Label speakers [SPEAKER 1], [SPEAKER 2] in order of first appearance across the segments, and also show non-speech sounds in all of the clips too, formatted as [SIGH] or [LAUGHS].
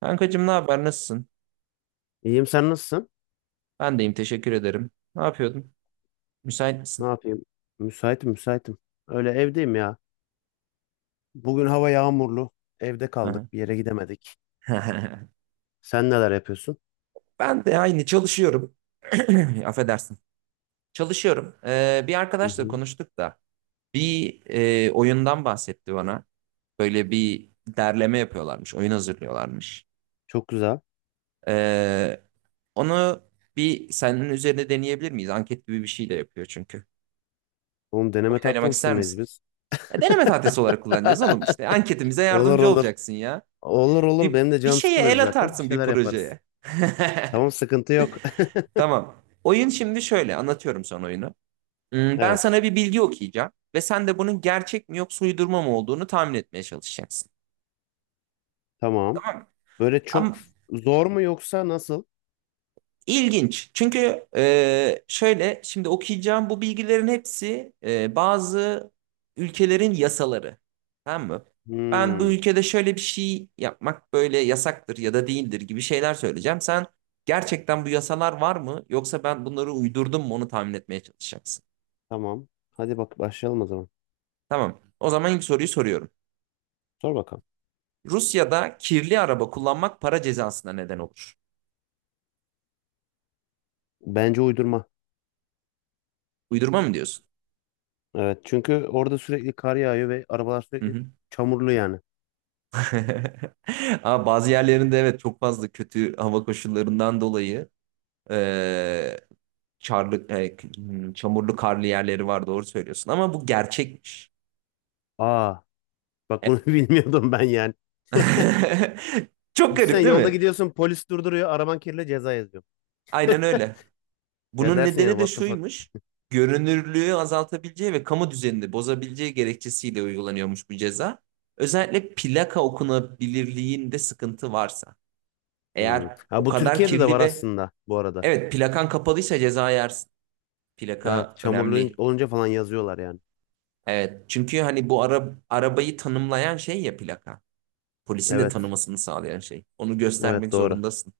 [SPEAKER 1] Kankacığım ne haber? Nasılsın?
[SPEAKER 2] İyiyim, sen nasılsın?
[SPEAKER 1] Ben deyim teşekkür ederim. Ne yapıyordun? Müsait
[SPEAKER 2] Ne
[SPEAKER 1] misin?
[SPEAKER 2] yapayım? Müsaitim müsaitim. Öyle evdeyim ya. Bugün hava yağmurlu. Evde
[SPEAKER 1] Aha.
[SPEAKER 2] kaldık, bir yere gidemedik.
[SPEAKER 1] [LAUGHS]
[SPEAKER 2] Sen neler yapıyorsun?
[SPEAKER 1] Ben de aynı çalışıyorum. [CLEARS THROAT] Affedersin. Çalışıyorum. Bir
[SPEAKER 2] Hı
[SPEAKER 1] arkadaşla
[SPEAKER 2] hı.
[SPEAKER 1] konuştuk da bir oyundan bahsetti bana. Böyle bir derleme yapıyorlarmış. Oyun hazırlıyorlarmış.
[SPEAKER 2] Çok güzel.
[SPEAKER 1] Ee, Onu bir senin üzerine deneyebilir miyiz? Anket gibi bir şey de yapıyor çünkü.
[SPEAKER 2] Oğlum deneme
[SPEAKER 1] Oyun oynamak
[SPEAKER 2] tatlısı
[SPEAKER 1] ister
[SPEAKER 2] mıyız
[SPEAKER 1] misin?
[SPEAKER 2] biz? [LAUGHS]
[SPEAKER 1] Deneme tahtası olarak kullanacağız oğlum işte. Anketimize
[SPEAKER 2] Olur
[SPEAKER 1] yardımcı
[SPEAKER 2] olur.
[SPEAKER 1] olacaksın ya.
[SPEAKER 2] Olur olur.
[SPEAKER 1] Bir,
[SPEAKER 2] Benim de
[SPEAKER 1] bir
[SPEAKER 2] canım
[SPEAKER 1] şeye
[SPEAKER 2] sıkılıyor
[SPEAKER 1] el
[SPEAKER 2] zaten, bir
[SPEAKER 1] atarsın bir
[SPEAKER 2] şeyler yaparız.
[SPEAKER 1] projeye. [LAUGHS]
[SPEAKER 2] Tamam, sıkıntı yok. [LAUGHS]
[SPEAKER 1] Tamam. Oyun şimdi şöyle anlatıyorum sana oyunu. Ben
[SPEAKER 2] Evet.
[SPEAKER 1] sana bir bilgi okuyacağım ve sen de bunun gerçek mi yoksa uydurma mı olduğunu tahmin etmeye çalışacaksın.
[SPEAKER 2] Tamam. Böyle çok
[SPEAKER 1] Ama
[SPEAKER 2] zor mu yoksa nasıl?
[SPEAKER 1] İlginç. Çünkü şöyle şimdi okuyacağım, bu bilgilerin hepsi bazı ülkelerin yasaları. Tamam mı? Ben bu
[SPEAKER 2] Hmm,
[SPEAKER 1] ülkede şöyle bir şey yapmak böyle yasaktır ya da değildir gibi şeyler söyleyeceğim. Sen gerçekten bu yasalar var mı yoksa ben bunları uydurdum mu onu tahmin etmeye çalışacaksın.
[SPEAKER 2] tamam. Hadi bak, başlayalım o zaman.
[SPEAKER 1] Tamam. O zaman ilk soruyu soruyorum.
[SPEAKER 2] Sor bakalım.
[SPEAKER 1] Rusya'da kirli araba kullanmak para cezasına neden olur.
[SPEAKER 2] Bence uydurma.
[SPEAKER 1] Uydurma mı diyorsun?
[SPEAKER 2] Evet, çünkü orada sürekli kar yağıyor ve arabalar
[SPEAKER 1] Hı
[SPEAKER 2] sürekli
[SPEAKER 1] hı.
[SPEAKER 2] çamurlu yani.
[SPEAKER 1] [LAUGHS] Ama bazı yerlerinde, evet, çok fazla kötü hava koşullarından dolayı e, çamurlu karlı yerleri var, doğru söylüyorsun. Ama bu gerçekmiş.
[SPEAKER 2] Aa, bak
[SPEAKER 1] Evet.
[SPEAKER 2] bunu [LAUGHS] bilmiyordum ben yani.
[SPEAKER 1] [LAUGHS] Çok
[SPEAKER 2] Sen
[SPEAKER 1] garip değil
[SPEAKER 2] yolda
[SPEAKER 1] mi?
[SPEAKER 2] gidiyorsun, polis durduruyor, araban kirli, ceza yazıyor.
[SPEAKER 1] Aynen öyle.
[SPEAKER 2] Ya
[SPEAKER 1] Bunun
[SPEAKER 2] dersin yani,
[SPEAKER 1] nedeni de
[SPEAKER 2] what the fuck.
[SPEAKER 1] şuymuş. Görünürlüğü azaltabileceği ve kamu düzenini bozabileceği gerekçesiyle uygulanıyormuş bu ceza. Özellikle plaka okunabilirliğinde sıkıntı varsa.
[SPEAKER 2] Hmm.
[SPEAKER 1] Eğer
[SPEAKER 2] Ha,
[SPEAKER 1] o
[SPEAKER 2] bu
[SPEAKER 1] kadar
[SPEAKER 2] Türkiye'de de
[SPEAKER 1] kirli
[SPEAKER 2] var
[SPEAKER 1] ve,
[SPEAKER 2] aslında bu arada.
[SPEAKER 1] evet, plakan kapalıysa ceza yersin.
[SPEAKER 2] Evet,
[SPEAKER 1] Plaka
[SPEAKER 2] çamurlu
[SPEAKER 1] önemli.
[SPEAKER 2] olunca falan yazıyorlar yani.
[SPEAKER 1] Evet. Çünkü hani bu arabayı tanımlayan şey ya, plaka. Polisin de
[SPEAKER 2] Evet,
[SPEAKER 1] tanımasını sağlayan şey. Onu
[SPEAKER 2] evet,
[SPEAKER 1] göstermek
[SPEAKER 2] doğru.
[SPEAKER 1] zorundasın.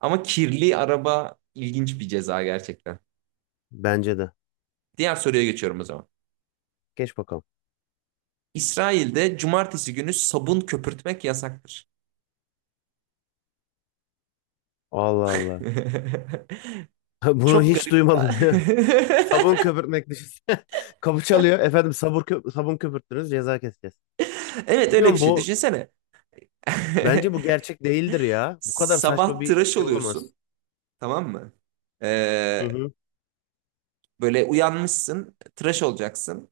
[SPEAKER 1] Ama kirli araba ilginç bir ceza gerçekten.
[SPEAKER 2] Bence de.
[SPEAKER 1] Diğer soruya geçiyorum o zaman.
[SPEAKER 2] Geç bakalım.
[SPEAKER 1] İsrail'de cumartesi günü sabun köpürtmek yasaktır.
[SPEAKER 2] Allah Allah.
[SPEAKER 1] [LAUGHS]
[SPEAKER 2] [LAUGHS] Bunu
[SPEAKER 1] Çok
[SPEAKER 2] hiç
[SPEAKER 1] garip.
[SPEAKER 2] duymadım [LAUGHS] ya. Sabun
[SPEAKER 1] [LAUGHS]
[SPEAKER 2] köpürtmek, düşünsene. [LAUGHS] Kapı çalıyor. Efendim, sabun köpürttünüz, ceza keseceğiz.
[SPEAKER 1] Evet,
[SPEAKER 2] Biliyor
[SPEAKER 1] öyle bir şey.
[SPEAKER 2] musun?
[SPEAKER 1] Düşünsene.
[SPEAKER 2] Bence bu
[SPEAKER 1] [LAUGHS]
[SPEAKER 2] gerçek değildir ya. Bu kadar saçma
[SPEAKER 1] Sabah
[SPEAKER 2] bir
[SPEAKER 1] tıraş
[SPEAKER 2] şey olamaz.
[SPEAKER 1] oluyorsun. Tamam mı?
[SPEAKER 2] Hı
[SPEAKER 1] Ee,
[SPEAKER 2] hı.
[SPEAKER 1] Böyle uyanmışsın. Tıraş olacaksın.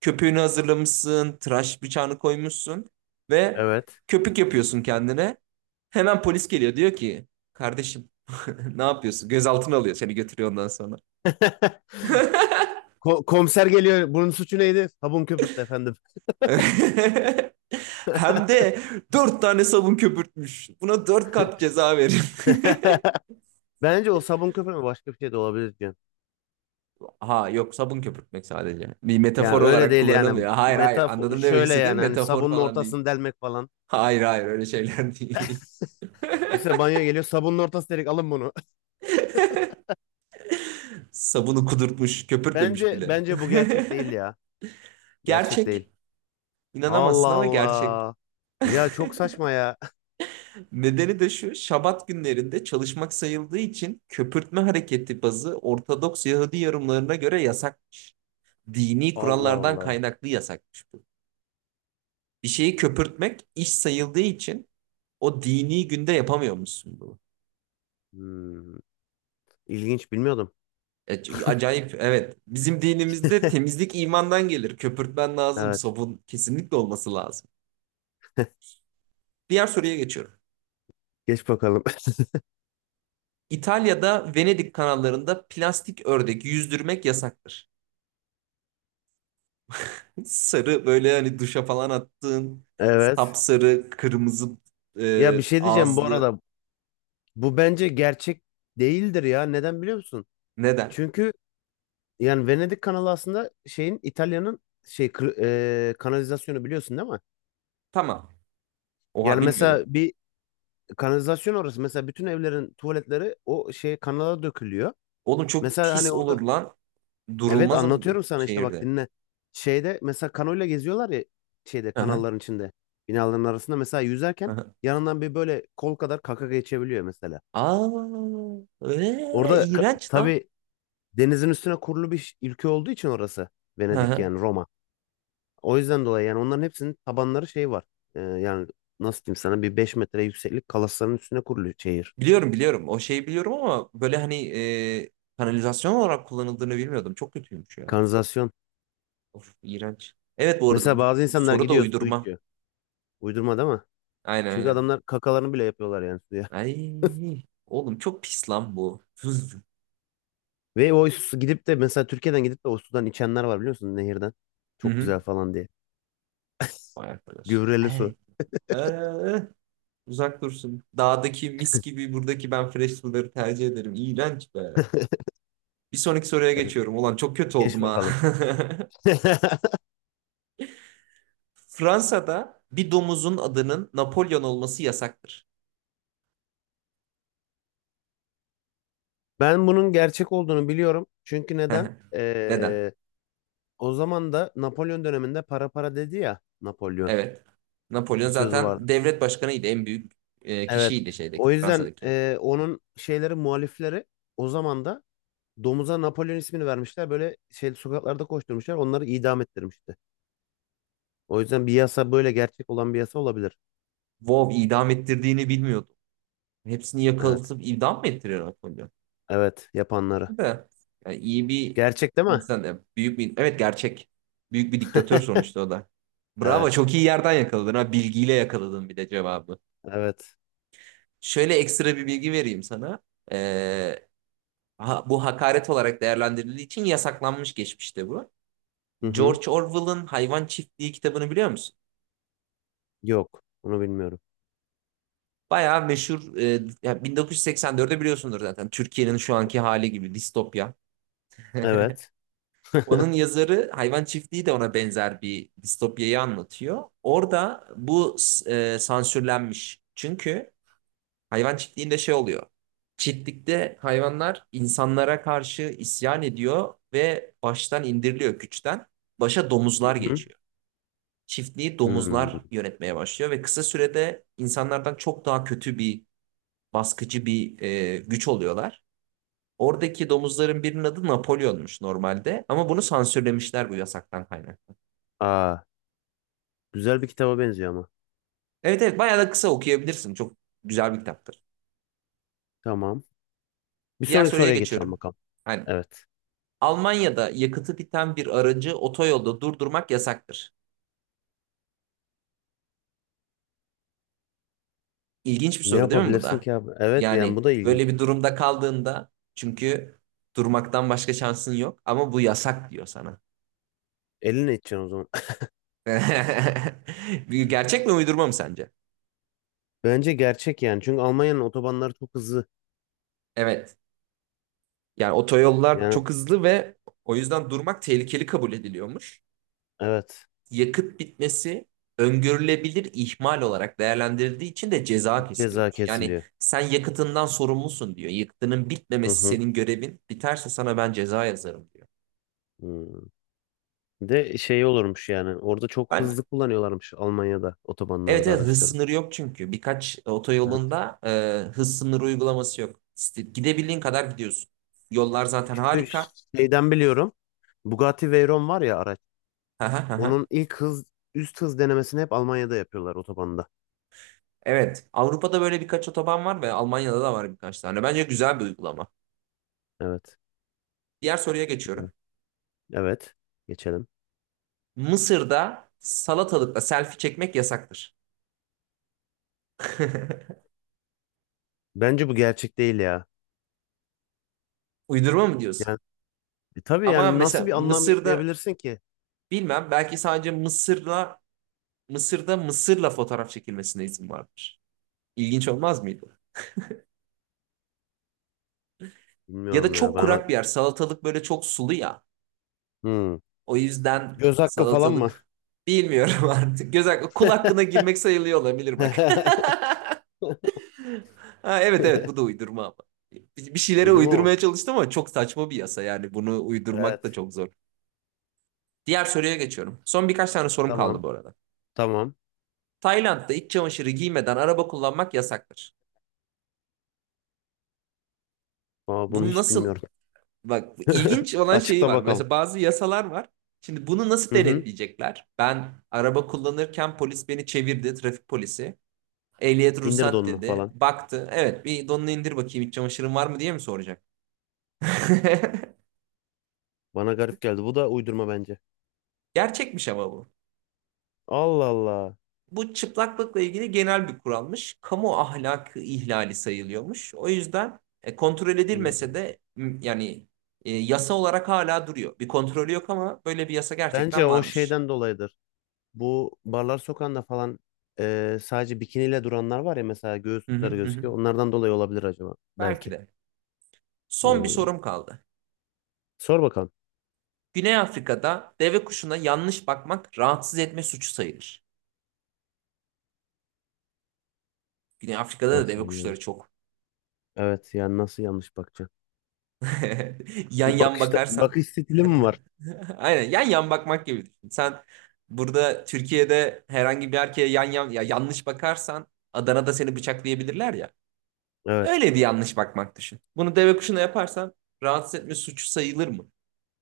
[SPEAKER 1] Köpüğünü hazırlamışsın, tıraş bıçağını koymuşsun ve
[SPEAKER 2] Evet.
[SPEAKER 1] köpük yapıyorsun kendine. Hemen polis geliyor, diyor ki kardeşim, [LAUGHS] ne yapıyorsun? Gözaltına alıyor, seni götürüyor ondan sonra.
[SPEAKER 2] [LAUGHS]
[SPEAKER 1] [LAUGHS]
[SPEAKER 2] Komiser geliyor. Bunun suçu neydi? Sabun köpürttü efendim.
[SPEAKER 1] Hem de dört tane sabun köpürtmüş. Buna dört kat ceza verin. [LAUGHS]
[SPEAKER 2] [LAUGHS] Bence o sabun köpürme başka bir şey de olabilir diyorum.
[SPEAKER 1] Ha yok, sabun köpürtmek sadece. Bir
[SPEAKER 2] Yani
[SPEAKER 1] metafor
[SPEAKER 2] öyle
[SPEAKER 1] olarak
[SPEAKER 2] değil yani.
[SPEAKER 1] kullanılmıyor. Hayır hayır,
[SPEAKER 2] Metafor
[SPEAKER 1] anladım, demek
[SPEAKER 2] şöyle
[SPEAKER 1] istediğim
[SPEAKER 2] yani, hani
[SPEAKER 1] metafor
[SPEAKER 2] sabunun
[SPEAKER 1] falan değil.
[SPEAKER 2] ortasını delmek falan.
[SPEAKER 1] Hayır hayır, öyle şeyler değil.
[SPEAKER 2] Mesela banyo geliyor, sabunun ortası delik, alın bunu.
[SPEAKER 1] [LAUGHS] Sabunu kudurtmuş,
[SPEAKER 2] [LAUGHS]
[SPEAKER 1] köpürtmemiş
[SPEAKER 2] Bence
[SPEAKER 1] bile.
[SPEAKER 2] bence bu gerçek değil
[SPEAKER 1] [LAUGHS]
[SPEAKER 2] ya. Gerçek değil.
[SPEAKER 1] Gerçek.
[SPEAKER 2] Allah
[SPEAKER 1] İnanamazsın ama gerçek.
[SPEAKER 2] Allah. Ya
[SPEAKER 1] [LAUGHS]
[SPEAKER 2] çok saçma ya.
[SPEAKER 1] Nedeni de şu: Şabat günlerinde çalışmak sayıldığı için köpürtme hareketi bazı Ortodoks Yahudi yorumlarına göre yasakmış. Dini
[SPEAKER 2] [LAUGHS] Allah
[SPEAKER 1] kurallardan
[SPEAKER 2] Allah.
[SPEAKER 1] kaynaklı yasakmış bu. Bir şeyi köpürtmek iş sayıldığı için o dini günde yapamıyor musun bunu.
[SPEAKER 2] Hmm. İlginç, bilmiyordum.
[SPEAKER 1] Acayip, evet. Bizim dinimizde
[SPEAKER 2] [LAUGHS]
[SPEAKER 1] temizlik imandan gelir. Köpürtmen lazım.
[SPEAKER 2] Evet.
[SPEAKER 1] Sabun kesinlikle olması lazım. Diğer soruya geçiyorum.
[SPEAKER 2] Geç bakalım.
[SPEAKER 1] İtalya'da Venedik kanallarında plastik ördek yüzdürmek yasaktır. [LAUGHS] Sarı, böyle hani duşa falan attığın,
[SPEAKER 2] Evet.
[SPEAKER 1] sapsarı, kırmızı
[SPEAKER 2] Ya, bir şey diyeceğim bu
[SPEAKER 1] ağızlı.
[SPEAKER 2] arada. Bu bence gerçek değildir ya. Neden biliyor musun?
[SPEAKER 1] Neden?
[SPEAKER 2] Çünkü yani Venedik kanalı aslında şeyin, İtalya'nın şey kır- kanalizasyonu, biliyorsun değil mi?
[SPEAKER 1] Tamam. Oha,
[SPEAKER 2] Yani
[SPEAKER 1] bilmiyordum.
[SPEAKER 2] mesela bir kanalizasyon orası. Mesela bütün evlerin tuvaletleri o şey kanala dökülüyor.
[SPEAKER 1] Oğlum çok
[SPEAKER 2] Mesela hani
[SPEAKER 1] pis olur
[SPEAKER 2] orada.
[SPEAKER 1] lan.
[SPEAKER 2] Evet,
[SPEAKER 1] Durulmaz mı
[SPEAKER 2] anlatıyorum sana, işte bak,
[SPEAKER 1] şehirde?
[SPEAKER 2] dinle. Şeyde mesela kanoyla geziyorlar ya, şeyde
[SPEAKER 1] Aha,
[SPEAKER 2] kanalların içinde, binaların arasında mesela yüzerken
[SPEAKER 1] aha.
[SPEAKER 2] yanından bir böyle kol kadar kaka geçebiliyor mesela.
[SPEAKER 1] Aa,
[SPEAKER 2] Orada
[SPEAKER 1] iğrenç lan.
[SPEAKER 2] tabii, denizin üstüne kurulu bir ülke olduğu için orası, Venedik
[SPEAKER 1] Aha.
[SPEAKER 2] yani Roma. O yüzden dolayı yani onların hepsinin tabanları şey var. Yani nasıl diyeyim sana, bir 5 metre yükseklik kalasların üstüne kurulu şehir.
[SPEAKER 1] Biliyorum biliyorum. O şeyi biliyorum ama böyle hani kanalizasyon olarak kullanıldığını bilmiyordum. Çok kötüymüş ya.
[SPEAKER 2] Kanalizasyon.
[SPEAKER 1] Of, iğrenç. Evet, bu arada
[SPEAKER 2] Mesela bazı insanlar
[SPEAKER 1] soru da
[SPEAKER 2] gidiyor, su
[SPEAKER 1] uydurma.
[SPEAKER 2] içiyor. Uydurma değil mi?
[SPEAKER 1] Aynen
[SPEAKER 2] Çünkü
[SPEAKER 1] aynen.
[SPEAKER 2] adamlar kakalarını bile yapıyorlar yani suya.
[SPEAKER 1] Ay oğlum, çok pis lan bu. [LAUGHS]
[SPEAKER 2] [LAUGHS] Ve o su gidip de mesela Türkiye'den gidip de o sudan içenler var, biliyor musun, nehirden.
[SPEAKER 1] Hı
[SPEAKER 2] Çok
[SPEAKER 1] hı.
[SPEAKER 2] güzel falan diye.
[SPEAKER 1] Vay arkadaş.
[SPEAKER 2] Gübreli su.
[SPEAKER 1] Hey. Ee, Uzak dursun. Dağdaki mis gibi, buradaki, ben fresh suları tercih ederim. İğrenç be.
[SPEAKER 2] [LAUGHS]
[SPEAKER 1] Bir sonraki soruya
[SPEAKER 2] Evet,
[SPEAKER 1] geçiyorum. Ulan çok kötü
[SPEAKER 2] geç
[SPEAKER 1] oldum ha.
[SPEAKER 2] bakalım. [LAUGHS]
[SPEAKER 1] [LAUGHS] Fransa'da bir domuzun adının Napolyon olması yasaktır.
[SPEAKER 2] Ben bunun gerçek olduğunu biliyorum. Çünkü neden?
[SPEAKER 1] [LAUGHS] Neden?
[SPEAKER 2] O zaman da Napolyon döneminde para para dedi ya Napolyon.
[SPEAKER 1] Evet. Napolyon
[SPEAKER 2] Bir sözü
[SPEAKER 1] zaten
[SPEAKER 2] vardı.
[SPEAKER 1] devlet başkanıydı. En büyük
[SPEAKER 2] Evet.
[SPEAKER 1] kişiydi şeydeki,
[SPEAKER 2] O yüzden
[SPEAKER 1] Fransa'daki.
[SPEAKER 2] onun muhalifleri o zaman da domuza Napolyon ismini vermişler. Böyle şey sokaklarda koşturmuşlar. Onları idam ettirmişti. O yüzden bir yasa, böyle gerçek olan bir yasa olabilir.
[SPEAKER 1] Wow, idam ettirdiğini bilmiyordum. Hepsini
[SPEAKER 2] Evet.
[SPEAKER 1] yakalatıp idam mı ettiriyor Napolyon?
[SPEAKER 2] Evet, yapanları.
[SPEAKER 1] De, Yani iyi bir
[SPEAKER 2] Gerçek değil mi?
[SPEAKER 1] insan. Yani büyük bir, evet, gerçek. Büyük bir diktatör
[SPEAKER 2] [LAUGHS]
[SPEAKER 1] sonuçta o da. Bravo,
[SPEAKER 2] Evet.
[SPEAKER 1] çok iyi yerden yakaladın ha. Bilgiyle yakaladın bir de cevabı.
[SPEAKER 2] Evet.
[SPEAKER 1] Şöyle ekstra bir bilgi vereyim sana. Ee, Bu hakaret olarak değerlendirildiği için yasaklanmış geçmişte bu.
[SPEAKER 2] Hı hı.
[SPEAKER 1] George Orwell'ın Hayvan Çiftliği kitabını biliyor musun?
[SPEAKER 2] Yok. Onu bilmiyorum.
[SPEAKER 1] Bayağı meşhur. Ya 1984'te biliyorsundur zaten. Türkiye'nin şu anki hali gibi distopya. [LAUGHS]
[SPEAKER 2] Evet.
[SPEAKER 1] Onun yazarı. Hayvan Çiftliği de ona benzer bir distopyayı anlatıyor. Orada bu sansürlenmiş. Çünkü Hayvan Çiftliği'nde şey oluyor. Çiftlikte hayvanlar insanlara karşı isyan ediyor ve baştan indiriliyor güçten. Başa
[SPEAKER 2] Hı
[SPEAKER 1] domuzlar
[SPEAKER 2] hı.
[SPEAKER 1] geçiyor. Çiftliği
[SPEAKER 2] Hmm.
[SPEAKER 1] domuzlar yönetmeye başlıyor ve kısa sürede insanlardan çok daha kötü bir, baskıcı bir güç oluyorlar. Oradaki domuzların birinin adı Napolyon'muş normalde ama bunu sansürlemişler, bu yasaktan kaynaklı.
[SPEAKER 2] Aa, güzel bir kitaba benziyor ama.
[SPEAKER 1] Evet evet, bayağı da kısa, okuyabilirsin. Çok güzel bir kitaptır.
[SPEAKER 2] Tamam. Bir
[SPEAKER 1] Diğer
[SPEAKER 2] sonraki
[SPEAKER 1] soruya
[SPEAKER 2] soruya geçelim
[SPEAKER 1] geçiyorum.
[SPEAKER 2] bakalım.
[SPEAKER 1] Hani
[SPEAKER 2] Evet.
[SPEAKER 1] Almanya'da yakıtı biten bir aracı otoyolda durdurmak yasaktır. İlginç bir
[SPEAKER 2] Ne
[SPEAKER 1] soru değil mi bu
[SPEAKER 2] yapabilirsin
[SPEAKER 1] da?
[SPEAKER 2] ki abi? Evet yani
[SPEAKER 1] Yani
[SPEAKER 2] bu da ilginç.
[SPEAKER 1] böyle bir durumda kaldığında, çünkü durmaktan başka şansın yok ama bu yasak diyor sana.
[SPEAKER 2] Elinle edeceksin o zaman.
[SPEAKER 1] [LAUGHS] Gerçek mi uydurma mı sence?
[SPEAKER 2] [LAUGHS] Bence gerçek yani. Çünkü Almanya'nın otobanları çok hızlı.
[SPEAKER 1] Evet. Yani otoyollar
[SPEAKER 2] Yani
[SPEAKER 1] çok hızlı ve o yüzden durmak tehlikeli kabul ediliyormuş.
[SPEAKER 2] evet,
[SPEAKER 1] Yakıt bitmesi öngörülebilir ihmal olarak değerlendirildiği için de ceza
[SPEAKER 2] ceza
[SPEAKER 1] kesiliyormuş. Yani
[SPEAKER 2] kesiliyor.
[SPEAKER 1] sen yakıtından sorumlusun diyor. Yakıtının
[SPEAKER 2] Hı
[SPEAKER 1] bitmemesi
[SPEAKER 2] hı.
[SPEAKER 1] senin görevin. Biterse sana ben ceza yazarım diyor.
[SPEAKER 2] Hmm. Bir de şey olurmuş yani. Orada çok
[SPEAKER 1] Ben
[SPEAKER 2] hızlı kullanıyorlarmış, Almanya'da
[SPEAKER 1] evet
[SPEAKER 2] otobanlarda
[SPEAKER 1] evet, hız
[SPEAKER 2] araçları.
[SPEAKER 1] sınırı yok çünkü. Birkaç
[SPEAKER 2] Evet.
[SPEAKER 1] otoyolunda hız sınırı uygulaması yok. İşte gidebildiğin kadar gidiyorsun. Yollar zaten
[SPEAKER 2] Çünkü
[SPEAKER 1] harika.
[SPEAKER 2] şeyden biliyorum. Bugatti Veyron var ya, araç.
[SPEAKER 1] [LAUGHS] Hı hı hı hı.
[SPEAKER 2] Onun ilk hız üst hız denemesini hep Almanya'da yapıyorlar, otobanda.
[SPEAKER 1] Evet. Avrupa'da böyle birkaç otoban var ve Almanya'da da var birkaç tane. Bence güzel bir uygulama.
[SPEAKER 2] Evet.
[SPEAKER 1] Diğer soruya geçiyorum.
[SPEAKER 2] Güzel. Evet. Geçelim.
[SPEAKER 1] Mısır'da salatalıkla selfie çekmek yasaktır. [LAUGHS]
[SPEAKER 2] Bence bu gerçek değil ya.
[SPEAKER 1] Uydurma mı diyorsun?
[SPEAKER 2] Yani tabii
[SPEAKER 1] Ama
[SPEAKER 2] yani,
[SPEAKER 1] mesela
[SPEAKER 2] nasıl bir anlam
[SPEAKER 1] Mısır'da,
[SPEAKER 2] yükleyebilirsin ki?
[SPEAKER 1] bilmem, belki sadece Mısır'la, Mısır'da Mısır'la fotoğraf çekilmesine izin vardır. İlginç olmaz mıydı? Ya da
[SPEAKER 2] Bilmiyorum ya.
[SPEAKER 1] çok
[SPEAKER 2] Ben.
[SPEAKER 1] kurak bir yer. Salatalık böyle çok sulu ya.
[SPEAKER 2] Hmm.
[SPEAKER 1] O yüzden
[SPEAKER 2] Göz hakkı falan mı?
[SPEAKER 1] salatalık, bilmiyorum [LAUGHS] artık. Göz hakkı, kul hakkına girmek sayılıyor olabilir bak. [LAUGHS]
[SPEAKER 2] [LAUGHS]
[SPEAKER 1] Ha, evet evet, bu da uydurma ama. Bir şeylere
[SPEAKER 2] Uydurma mı?
[SPEAKER 1] uydurmaya çalıştım ama çok saçma bir yasa, yani bunu uydurmak da
[SPEAKER 2] Evet.
[SPEAKER 1] çok zor. Diğer soruya geçiyorum. Son birkaç tane sorum kaldı
[SPEAKER 2] Tamam.
[SPEAKER 1] bu arada.
[SPEAKER 2] Tamam.
[SPEAKER 1] Tayland'da iç çamaşırı giymeden araba kullanmak yasaktır.
[SPEAKER 2] Aa, bunu
[SPEAKER 1] Bunu
[SPEAKER 2] hiç
[SPEAKER 1] nasıl...
[SPEAKER 2] bilmiyorum.
[SPEAKER 1] Bak,
[SPEAKER 2] [LAUGHS]
[SPEAKER 1] ilginç olan şeyi
[SPEAKER 2] Açıkla
[SPEAKER 1] var.
[SPEAKER 2] bakalım.
[SPEAKER 1] Mesela bazı yasalar var. Şimdi bunu nasıl
[SPEAKER 2] Hı hı.
[SPEAKER 1] denetleyecekler? Ben araba kullanırken polis beni çevirdi, trafik polisi. Ehliyet
[SPEAKER 2] İndir
[SPEAKER 1] ruhsat
[SPEAKER 2] donunu
[SPEAKER 1] dedi.
[SPEAKER 2] falan.
[SPEAKER 1] Baktı. Evet, bir donunu indir bakayım iç çamaşırın var mı diye mi soracak? [LAUGHS]
[SPEAKER 2] Bana garip geldi. Bu da uydurma bence.
[SPEAKER 1] Gerçekmiş ama bu.
[SPEAKER 2] Allah Allah.
[SPEAKER 1] Bu çıplaklıkla ilgili genel bir kuralmış. Kamu ahlakı ihlali sayılıyormuş. O yüzden kontrol
[SPEAKER 2] Hı.
[SPEAKER 1] edilmese de yani yasa olarak hala duruyor. Bir kontrolü yok ama böyle bir yasa
[SPEAKER 2] Bence
[SPEAKER 1] gerçekten
[SPEAKER 2] o
[SPEAKER 1] varmış.
[SPEAKER 2] şeyden dolayıdır. Bu barlar sokağında falan sadece bikiniyle duranlar var ya, mesela
[SPEAKER 1] Hı hı.
[SPEAKER 2] göğüsleri
[SPEAKER 1] Hı.
[SPEAKER 2] gözüküyor. Onlardan dolayı olabilir acaba.
[SPEAKER 1] Belki
[SPEAKER 2] Belki.
[SPEAKER 1] de. Son bir
[SPEAKER 2] Hı.
[SPEAKER 1] sorum kaldı.
[SPEAKER 2] Sor bakalım.
[SPEAKER 1] Güney Afrika'da deve kuşuna yanlış bakmak rahatsız etme suçu sayılır. Güney Afrika'da da
[SPEAKER 2] Nasıl
[SPEAKER 1] deve
[SPEAKER 2] yani,
[SPEAKER 1] kuşları
[SPEAKER 2] yanlış?
[SPEAKER 1] çok.
[SPEAKER 2] Evet yani nasıl yanlış bakacaksın?
[SPEAKER 1] [LAUGHS] Yan
[SPEAKER 2] Bir
[SPEAKER 1] yan
[SPEAKER 2] bakışta
[SPEAKER 1] bakarsan.
[SPEAKER 2] bakış stili
[SPEAKER 1] [LAUGHS]
[SPEAKER 2] mi var?
[SPEAKER 1] Aynen, yan yan bakmak gibi düşün. Sen burada Türkiye'de herhangi bir erkeğe yan yan ya yanlış bakarsan Adana'da seni bıçaklayabilirler ya.
[SPEAKER 2] Evet,
[SPEAKER 1] Öyle bir yanlış bakmak düşün. Bunu deve kuşuna yaparsan rahatsız etme suçu sayılır mı?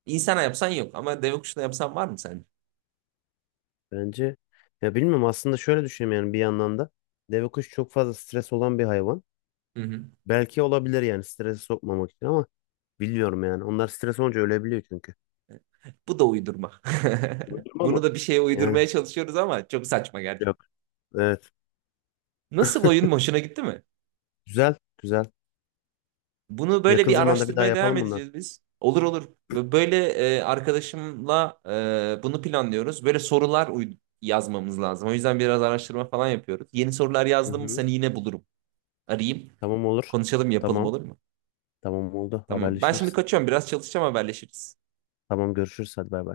[SPEAKER 1] İnsana yapsan yok ama deve kuşuna yapsan var mı sence?
[SPEAKER 2] bence ya, bilmiyorum aslında, şöyle düşünüyorum yani. Bir yandan da deve kuş çok fazla stres olan bir hayvan.
[SPEAKER 1] Hı hı.
[SPEAKER 2] Belki olabilir yani, strese sokmamak için, ama bilmiyorum yani. Onlar stres olunca ölebiliyor çünkü.
[SPEAKER 1] Bu da uydurma. [LAUGHS]
[SPEAKER 2] Öldürme
[SPEAKER 1] Bunu
[SPEAKER 2] ama.
[SPEAKER 1] da bir şeye
[SPEAKER 2] Yani
[SPEAKER 1] uydurmaya çalışıyoruz ama çok saçma, gerçek.
[SPEAKER 2] yok. Evet.
[SPEAKER 1] Nasıl, oyun hoşuna gitti mi?
[SPEAKER 2] Güzel, güzel.
[SPEAKER 1] Bunu böyle
[SPEAKER 2] Yakın
[SPEAKER 1] bir
[SPEAKER 2] zamanda bir daha
[SPEAKER 1] araştırmaya devam
[SPEAKER 2] yapalım bundan.
[SPEAKER 1] edeceğiz biz. Olur olur. Ve böyle arkadaşımla bunu planlıyoruz. Böyle sorular yazmamız lazım. O yüzden biraz araştırma falan yapıyoruz. Yeni sorular
[SPEAKER 2] Hı
[SPEAKER 1] yazdım mı
[SPEAKER 2] hı.
[SPEAKER 1] seni yine bulurum. Arayayım.
[SPEAKER 2] Tamam, olur.
[SPEAKER 1] Konuşalım, yapalım,
[SPEAKER 2] Tamam.
[SPEAKER 1] olur mu?
[SPEAKER 2] Tamam, oldu.
[SPEAKER 1] Tamam. Ben şimdi
[SPEAKER 2] Haberleşiriz.
[SPEAKER 1] kaçıyorum. Biraz çalışacağım, haberleşiriz.
[SPEAKER 2] Tamam, görüşürüz. Hadi, bay bay.